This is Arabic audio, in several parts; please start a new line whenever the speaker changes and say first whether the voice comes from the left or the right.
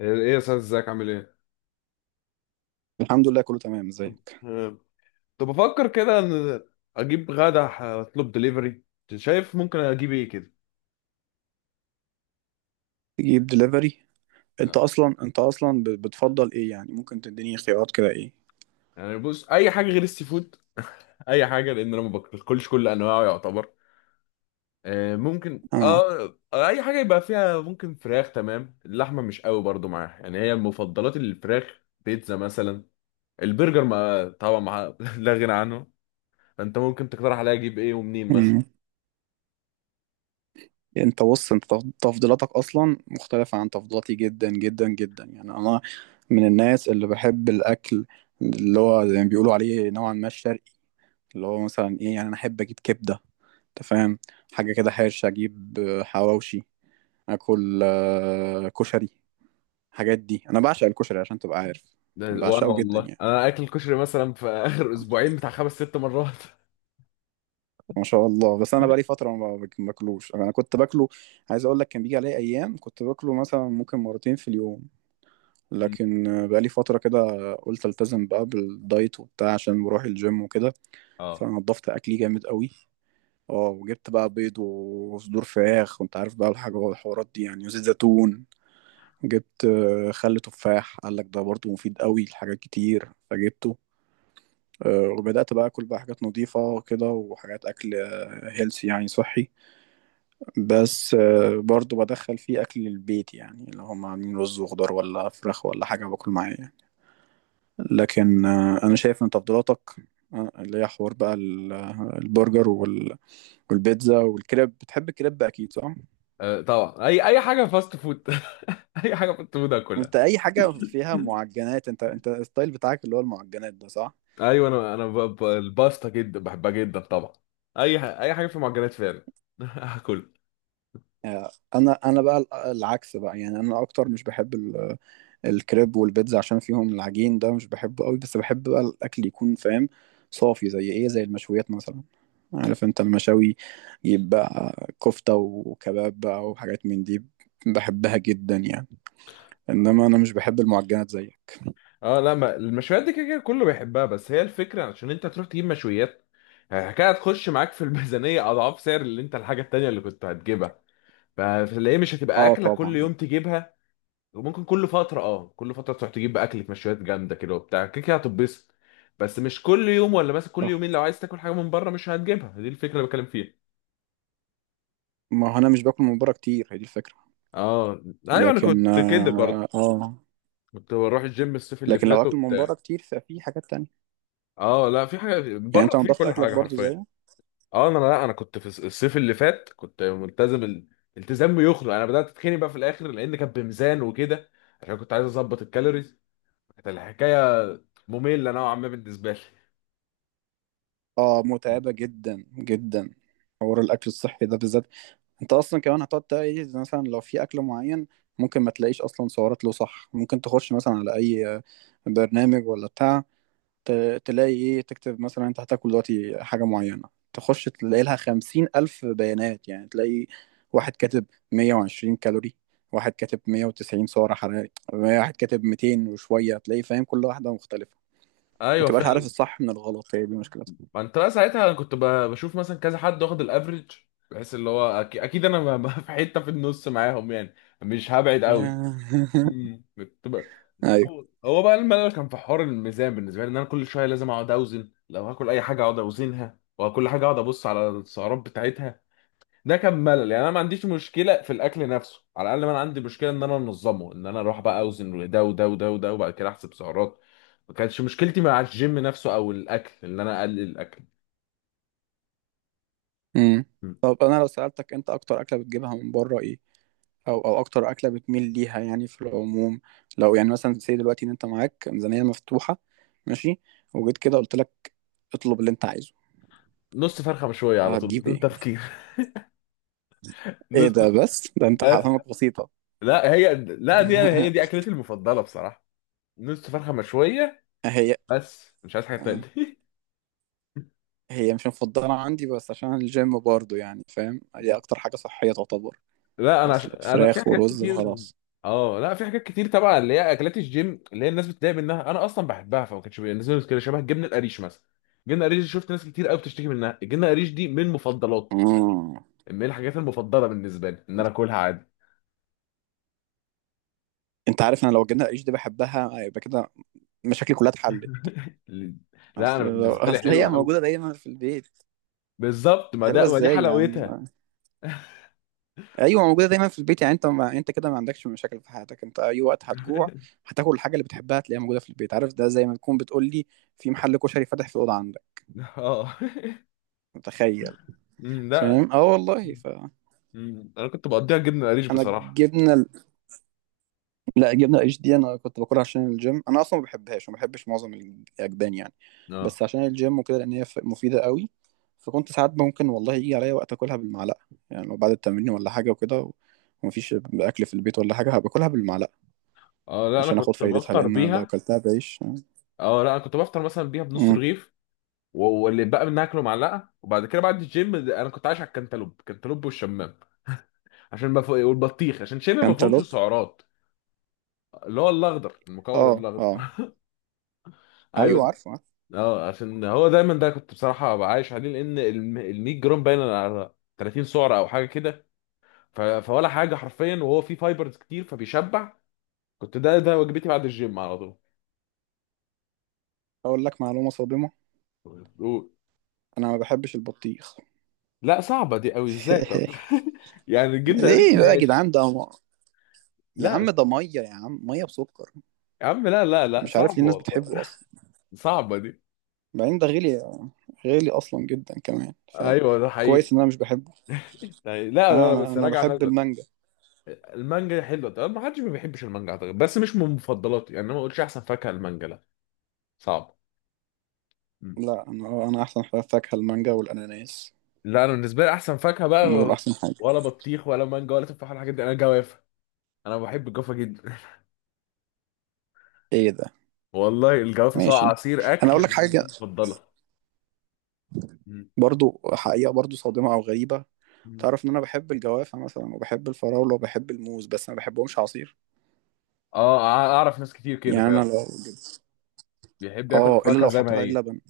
left: ايه يا استاذ ازيك عامل ايه؟
right: الحمد لله، كله تمام. ازيك؟
left: أه، كنت بفكر كده ان اجيب غدا اطلب دليفري. شايف ممكن اجيب ايه كده؟
right: تجيب دليفري؟ انت
left: لا.
right: اصلا انت اصلا بتفضل ايه؟ يعني ممكن تديني خيارات كده، ايه؟
left: يعني بص اي حاجه غير السي فود. اي حاجه، لان انا ما باكلش كل انواعه يعتبر. أه، ممكن
right: اه.
left: اه اي حاجه يبقى فيها، ممكن فراخ، تمام، اللحمه مش قوي برضو معاها، يعني هي مفضلات الفراخ، بيتزا مثلا، البرجر ما طبعا ما لا غنى عنه. انت ممكن تقترح عليا اجيب ايه ومنين مثلا؟
right: مم. انت بص، انت تفضيلاتك اصلا مختلفة عن تفضيلاتي جدا جدا جدا. يعني انا من الناس اللي بحب الاكل اللي هو زي ما بيقولوا عليه نوعا ما الشرقي. اللي هو مثلا ايه، يعني انا احب اجيب كبدة. انت فاهم؟ حاجة كده حرشة، اجيب حواوشي. اكل كشري. الحاجات دي انا بعشق الكشري عشان تبقى عارف.
left: ده وانا
right: بعشقه جدا
left: والله
right: يعني.
left: انا اكل الكشري مثلا في اخر اسبوعين بتاع خمس ست مرات.
right: ما شاء الله. بس انا بقالي فتره ما باكلوش، انا كنت باكله. عايز اقول لك، كان بيجي عليا ايام كنت باكله مثلا ممكن مرتين في اليوم.
left: مم.
right: لكن بقالي فتره كده. قلت التزم بقى بالدايت وبتاع، عشان بروح الجيم وكده.
left: اه،
right: فنضفت اكلي جامد قوي. اه، وجبت بقى بيض وصدور فراخ، وانت عارف بقى الحاجه والحوارات دي يعني، وزيت زيتون. جبت خل تفاح، قال لك ده برضه مفيد قوي لحاجات كتير، فجبته. وبدأت بقى أكل بقى حاجات نظيفة كده وحاجات أكل هيلثي، يعني صحي. بس برضو بدخل فيه أكل البيت، يعني لو هم عاملين رز وخضار ولا فراخ ولا حاجة باكل معايا يعني. لكن أنا شايف إن تفضيلاتك، اللي هي حوار بقى البرجر والبيتزا والكريب. بتحب الكريب أكيد صح؟
left: طبعا اي حاجه فاست فود. اي حاجه فاست فود
right: أنت
left: اكلها.
right: أي حاجة فيها معجنات، أنت الستايل بتاعك اللي هو المعجنات ده صح؟
left: ايوه انا الباستا جدا بحبها جدا طبعا. اي حاجه في معجنات فعلا. هاكل.
right: أنا بقى العكس بقى، يعني أنا أكتر مش بحب الكريب والبيتزا عشان فيهم العجين ده مش بحبه قوي. بس بحب بقى الاكل يكون فاهم، صافي، زي ايه، زي المشويات مثلا. عارف انت المشاوي، يبقى كفتة وكباب بقى وحاجات من دي، بحبها جدا يعني. انما انا مش بحب المعجنات زيك.
left: اه لا، ما المشويات دي كده كده كله بيحبها، بس هي الفكره عشان انت تروح تجيب مشويات، الحكايه هتخش معاك في الميزانيه اضعاف سعر اللي انت الحاجه التانيه اللي كنت هتجيبها، فتلاقيه مش هتبقى
right: اه
left: اكله كل
right: طبعا.
left: يوم تجيبها. وممكن كل فترة، اه كل فترة تروح تجيب بقى أكلة مشويات جامدة كده وبتاع، كده كده هتتبسط. بس مش كل يوم ولا مثلا كل
right: صح،
left: يومين لو عايز تاكل حاجة من بره مش هتجيبها، دي الفكرة اللي بتكلم فيها.
right: ما هو انا مش باكل من بره كتير، هي دي الفكرة.
left: اه ايوه انا
right: لكن
left: كنت كده
right: اه
left: برضه،
right: آه.
left: كنت بروح الجيم الصيف اللي
right: لكن لو
left: فات
right: اكل من
left: وبتاع.
right: بره كتير، ففي حاجات تانية.
left: اه لا، في حاجة
right: يعني
left: بره،
right: انت
left: في
right: نضفت
left: كل
right: اكلك
left: حاجة
right: برضو
left: حرفيا.
right: زيه؟
left: اه انا، لا انا كنت في الصيف اللي فات كنت ملتزم التزام يخلق. انا بدأت اتخني بقى في الاخر لان كان بميزان وكده، عشان كنت عايز اظبط الكالوريز. كانت الحكاية مملة نوعا ما بالنسبة لي.
right: اه، متعبة جدا جدا، حوار الاكل الصحي ده بالذات. انت اصلا كمان هتقعد تلاقي مثلا لو في اكل معين، ممكن ما تلاقيش اصلا سعرات له، صح؟ ممكن تخش مثلا على اي برنامج ولا بتاع، تلاقي ايه، تكتب مثلا انت هتاكل دلوقتي حاجة معينة، تخش تلاقي لها 50,000 بيانات يعني. تلاقي واحد كاتب 120 كالوري، واحد كاتب 190 سعر حراري، واحد كاتب 200 وشوية، تلاقي فاهم كل واحدة مختلفة. ما
left: ايوه
right: تبقاش عارف
left: فعلا.
right: الصح من الغلط، هي دي مشكلتها.
left: ما انت بقى ساعتها انا كنت بشوف مثلا كذا حد واخد الافريج، بحيث اللي هو اكيد انا في حته في النص معاهم يعني، مش هبعد قوي. كنت بقى،
right: ايوه.
left: هو بقى الملل كان في حوار الميزان بالنسبه لي، ان انا كل شويه لازم اقعد اوزن، لو هاكل اي حاجه اقعد اوزنها، وكل حاجه اقعد ابص على السعرات بتاعتها. ده كان ملل، يعني انا ما عنديش مشكله في الاكل نفسه على الاقل، ما انا عندي مشكله ان انا انظمه، ان انا اروح بقى اوزن ده وده وده وده وبعد كده احسب سعرات. ما كانتش مشكلتي مع الجيم نفسه او الاكل ان انا اقلل الاكل.
right: امم. طب انا لو سألتك، انت اكتر اكلة بتجيبها من بره ايه؟ او اكتر اكله بتميل ليها يعني في العموم، لو يعني مثلا سي دلوقتي ان انت معاك ميزانيه مفتوحه، ماشي، وجيت كده قلت لك اطلب اللي انت عايزه،
left: نص فرخه مشويه على طول
right: هتجيب
left: بدون
right: ايه؟
left: تفكير.
right: ايه
left: نص.
right: ده! بس ده انت
left: بس.
right: حرامك بسيطه.
left: لا هي، لا دي أنا هي دي اكلتي المفضله بصراحه، نص فرخه مشويه
right: هي
left: بس، مش عايز حاجه
right: آه.
left: تانية.
right: هي مش مفضله عندي، بس عشان الجيم برضه يعني فاهم، هي اكتر حاجه صحيه تعتبر.
left: لا انا
right: اصل
left: انا في
right: فراخ
left: حاجات
right: ورز
left: كتير.
right: وخلاص.
left: اه لا في حاجات كتير طبعا، اللي هي اكلات الجيم اللي هي الناس بتتضايق منها انا اصلا بحبها، فما كانش بالنسبه لي مشكله، شبه الجبنه القريش مثلا. الجبنه القريش دي شفت ناس كتير قوي بتشتكي منها، الجبنه القريش دي من مفضلات،
right: مم.
left: من الحاجات المفضله بالنسبه لي ان انا اكلها عادي.
right: انت عارف، انا لو جبنا العيش دي بحبها يبقى كده، مشاكلي كلها اتحلت.
left: لا انا بالنسبه لي
right: اصل هي
left: حلوه قوي.
right: موجوده دايما في البيت.
left: بالظبط، ما
right: حلوه
left: ده ما دي
right: ازاي يا
left: حلاوتها.
right: عم؟ ايوه، موجوده دايما في البيت. يعني انت، ما انت كده ما عندكش مشاكل في حياتك، انت اي وقت هتجوع هتاكل الحاجه اللي بتحبها، هتلاقيها موجوده في البيت. عارف ده زي ما تكون بتقول لي في محل كشري فاتح في الاوضه عندك.
left: اه.
right: متخيل؟
left: لا.
right: فاهم. اه والله.
left: انا كنت بقضيها جبنه قريش
right: انا
left: بصراحه.
right: الجبنه لا، الجبنه اتش دي انا كنت باكلها عشان الجيم، انا اصلا ما بحبهاش وما بحبش معظم الاجبان يعني.
left: اه
right: بس عشان الجيم وكده، لان هي مفيده قوي. فكنت ساعات ممكن والله يجي عليا وقت اكلها بالمعلقه. يعني لو بعد التمرين ولا حاجه وكده، ومفيش اكل في البيت ولا حاجه، هباكلها بالمعلقه
left: اه، لا انا
right: عشان اخد
left: كنت
right: فايدتها،
left: بفطر
right: لان لو
left: بيها.
right: كلتها بعيش.
left: اه لا انا كنت بفطر مثلا بيها بنص
right: امم
left: رغيف. واللي بقى منها اكله معلقه، وبعد كده بعد الجيم انا كنت عايش على الكنتالوب، الكنتالوب والشمام، عشان ما فوق، والبطيخ عشان شبه ما فيهمش
right: كانتالوب.
left: السعرات. اللي هو الاخضر المكور
right: اه،
left: الاخضر.
right: اه، ايوه،
left: ايوه.
right: عارفه، عارفه.
left: اه عشان هو دايما ده كنت بصراحه ببقى عايش عليه، لان ال 100 جرام باين على 30 سعره او حاجه كده، فولا حاجه حرفيا، وهو فيه فايبرز كتير فبيشبع. كنت ده ده وجبتي بعد الجيم على طول.
right: اقول لك معلومه صادمه.
left: و-
right: انا ما بحبش البطيخ.
left: لا صعبة دي قوي ازاي طب؟ يعني جبنا قريش
right: ليه بقى يا
left: ماشي،
right: جدعان ده يا
left: لا
right: عم ده ميه، يا عم، ميه بسكر.
left: يا عم، لا لا لا
right: مش عارف ليه
left: صعبة
right: الناس
left: والله،
right: بتحبه اصلا.
left: صعبة دي.
right: بعدين ده غالي، غالي اصلا جدا كمان.
left: ايوه ده حقيقي.
right: فكويس ان انا مش بحبه.
left: يعني لا لا
right: انا
left: لا،
right: انا,
left: بس
right: أنا
left: راجع
right: بحب
left: نزل.
right: المانجا.
left: المانجا حلوة، طب ما حدش ما بيحبش المانجا اعتقد، بس مش من مفضلاتي، يعني انا ما اقولش احسن فاكهة المانجا، لا، صعب. مم.
right: لا، انا احسن فاكهه المانجا والاناناس،
left: لا انا بالنسبة لي احسن فاكهة
right: هم دول
left: بقى،
right: احسن حاجه.
left: ولا بطيخ ولا مانجا ولا تفاح ولا الحاجات دي، انا جوافة. انا بحب الجوافة جدا.
right: ايه ده؟
left: والله الجوافة سواء
right: ماشي.
left: عصير
right: انا
left: اكل
right: اقول لك
left: بالنسبة
right: حاجه،
left: لي مفضلة.
right: برضو حقيقه، برضو صادمه او غريبه.
left: مم.
right: تعرف ان انا بحب الجوافه مثلا، وبحب الفراوله، وبحب الموز، بس ما بحبهمش عصير.
left: اه اعرف ناس كتير كده
right: يعني انا
left: فعلا،
right: لو،
left: بيحب ياكل
right: اه، الا
left: الفاكهه
right: لو
left: زي ما
right: حطيت عليه
left: هي.
right: لبن.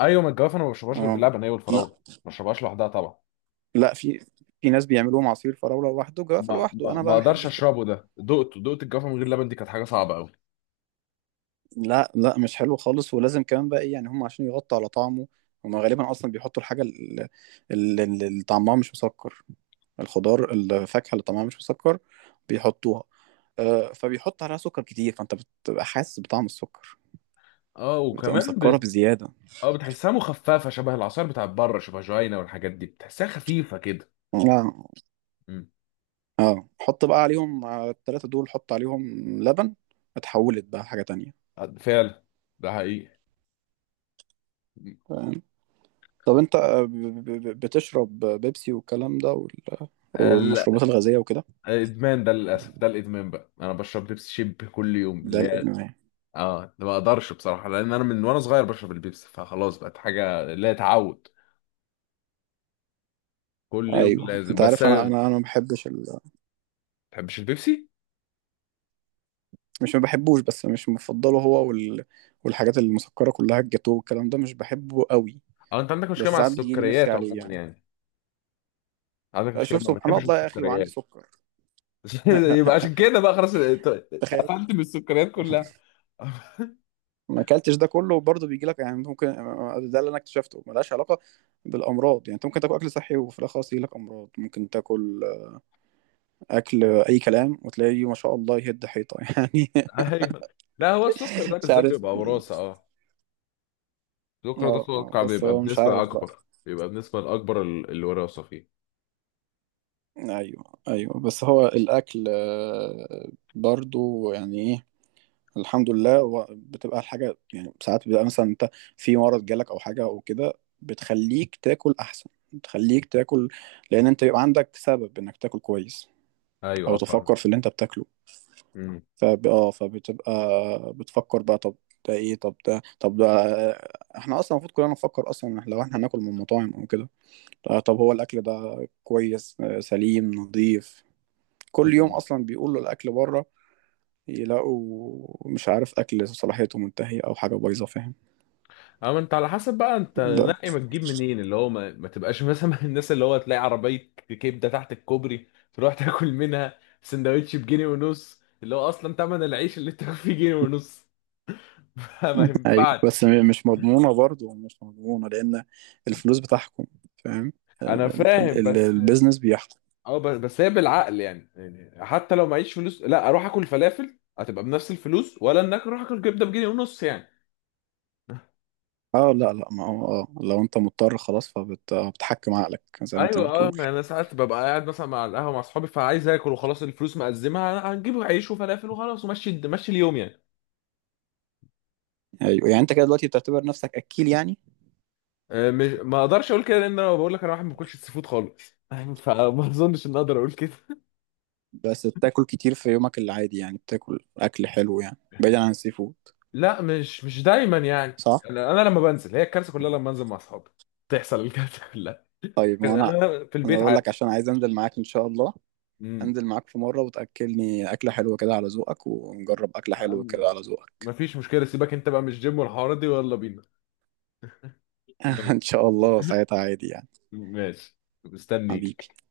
left: ايوه من الجوافه انا ما بشربهاش غير
right: اه.
left: باللبن، هي
right: لا،
left: والفراوله. ما بشربهاش لوحدها طبعا.
right: لا، في ناس بيعملوهم عصير فراوله لوحده، جوافه
left: ما
right: لوحده،
left: ما
right: انا
left: ما
right: بقى ما
left: اقدرش
right: بحبش كده.
left: اشربه، ده دقته دقت الجوافه من غير لبن دي كانت حاجه صعبه قوي.
right: لا، لا، مش حلو خالص. ولازم كمان بقى ايه يعني، هم عشان يغطوا على طعمه، هم غالبا اصلا بيحطوا الحاجه اللي، اللي طعمها مش مسكر، الخضار، الفاكهه اللي طعمها مش مسكر، بيحطوها. فبيحط عليها سكر كتير، فانت بتبقى حاسس بطعم السكر،
left: اه
right: بتبقى
left: وكمان
right: مسكره بزياده.
left: اه بتحسها مخففه شبه العصير بتاع بره، شبه جوينا والحاجات دي بتحسها خفيفه كده.
right: لا.
left: امم
right: اه، حط بقى عليهم، على التلاتة دول حط عليهم لبن، اتحولت بقى حاجة تانية.
left: فعلا، ده حقيقي.
right: فاهم؟ طب انت، بتشرب بيبسي والكلام ده
left: ال-
right: والمشروبات الغازية وكده؟
left: الادمان ده للاسف، ده الادمان بقى، انا بشرب بيبسي شيب كل يوم
right: ده
left: لا.
right: الادمان يعني.
left: اه ده ما اقدرش بصراحه لان انا من وانا صغير بشرب البيبسي فخلاص بقت حاجه لا تعود، كل يوم
right: ايوه،
left: لازم،
right: انت
left: بس
right: عارف انا
left: ما
right: ما بحبش
left: بتحبش البيبسي.
right: مش ما بحبوش، بس مش مفضله هو والحاجات المسكرة كلها، الجاتو والكلام ده مش بحبه قوي.
left: اه انت عندك
right: بس
left: مشكله مع
right: ساعات بتجيلي نفسي
left: السكريات
right: عليه
left: عموما
right: يعني.
left: يعني، عندك مشكله
right: شوف
left: ما
right: سبحان
left: بتحبش
right: الله يا اخي، وعندي
left: السكريات.
right: سكر.
left: يبقى عشان كده بقى خلاص
right: تخيل.
left: قفلت من السكريات كلها.
right: ما اكلتش ده كله برضه بيجي لك يعني، ممكن. ده اللي انا اكتشفته، ملهاش علاقه بالامراض. يعني انت ممكن تاكل اكل صحي وفي الاخر خلاص يجي لك امراض، ممكن تاكل اكل اي كلام وتلاقيه ما شاء الله يهد حيطه يعني.
left: ايوه. لا هو السكر ده
right: مش
left: بالذات
right: عارف
left: بيبقى
right: إيه.
left: وراثه. اه السكر ده
right: اه، اه،
left: اتوقع
right: بس
left: بيبقى
right: هو مش
left: بنسبه
right: عارف بقى.
left: اكبر، بيبقى بنسبه الاكبر الوراثه فيه.
right: ايوه، ايوه، بس هو الاكل برضه يعني ايه، الحمد لله، هو بتبقى الحاجة، يعني ساعات بيبقى مثلا انت في مرض جالك او حاجة او كده، بتخليك تاكل احسن، بتخليك تاكل، لان انت بيبقى عندك سبب انك تاكل كويس،
left: ايوه
right: او
left: اه فاهم.
right: تفكر في اللي انت بتاكله. فب... اه فبتبقى بتفكر بقى. طب ده ايه؟ طب ده، احنا اصلا المفروض كلنا نفكر اصلا لو احنا هناكل من مطاعم او كده، طب هو الاكل ده كويس، سليم، نظيف؟ كل يوم
left: مم.
right: اصلا بيقولوا الاكل بره، يلاقوا مش عارف اكل صلاحيته منتهيه او حاجه بايظه، فاهم؟
left: اه ما انت على حسب بقى انت
right: ده،
left: نقي ما تجيب منين، اللي هو ما تبقاش مثلا من الناس اللي هو تلاقي عربية كبدة تحت الكوبري تروح تاكل منها سندوتش بجنيه ونص، اللي هو اصلا تمن العيش اللي انت فيه جنيه ونص. ما
right: ايوه، بس
left: ينفعش.
right: مش مضمونه، برضه مش مضمونه، لان الفلوس بتحكم. فاهم؟
left: انا فاهم بس،
right: البيزنس بيحكم.
left: اه بس هي بالعقل يعني. يعني حتى لو معيش فلوس لا اروح اكل فلافل هتبقى بنفس الفلوس، ولا انك اروح اكل كبدة بجنيه ونص يعني.
right: اه، لا، لا، ما هو لو انت مضطر خلاص، فبتحكم عقلك زي ما انت
left: ايوه اه،
right: بتقول.
left: يعني انا ساعات ببقى قاعد مثلا مع القهوه مع اصحابي فعايز اكل وخلاص، الفلوس مقزمه هنجيب عيش وفلافل وخلاص، ومشي مشي اليوم يعني.
right: ايوه، يعني انت كده دلوقتي بتعتبر نفسك اكيل يعني؟
left: مش، ما اقدرش اقول كده، لان انا بقول لك انا واحد ما باكلش السي فود خالص، فما اظنش ان اقدر اقول كده.
right: بس بتاكل كتير في يومك العادي، يعني بتاكل اكل حلو، يعني بعيدا عن السي فود.
left: لا مش مش دايما يعني.
right: صح.
left: أنا لما بنزل هي الكارثه كلها، لما انزل مع اصحابي تحصل الكارثه كلها.
right: طيب
left: لكن
right: ما انا،
left: انا في
right: انا
left: البيت
right: بقول
left: عادي.
right: لك عشان عايز انزل معاك ان شاء الله.
left: امم.
right: انزل معاك في مرة وتأكلني أكلة حلوة كده على ذوقك، ونجرب أكلة حلوة
left: أم-
right: كده على ذوقك.
left: مفيش مشكله، سيبك انت بقى مش جيم والحوارات دي، ويلا بينا. ماشي
right: ان شاء الله، ساعتها عادي يعني.
left: ماشي. مستنيك.
right: حبيبي.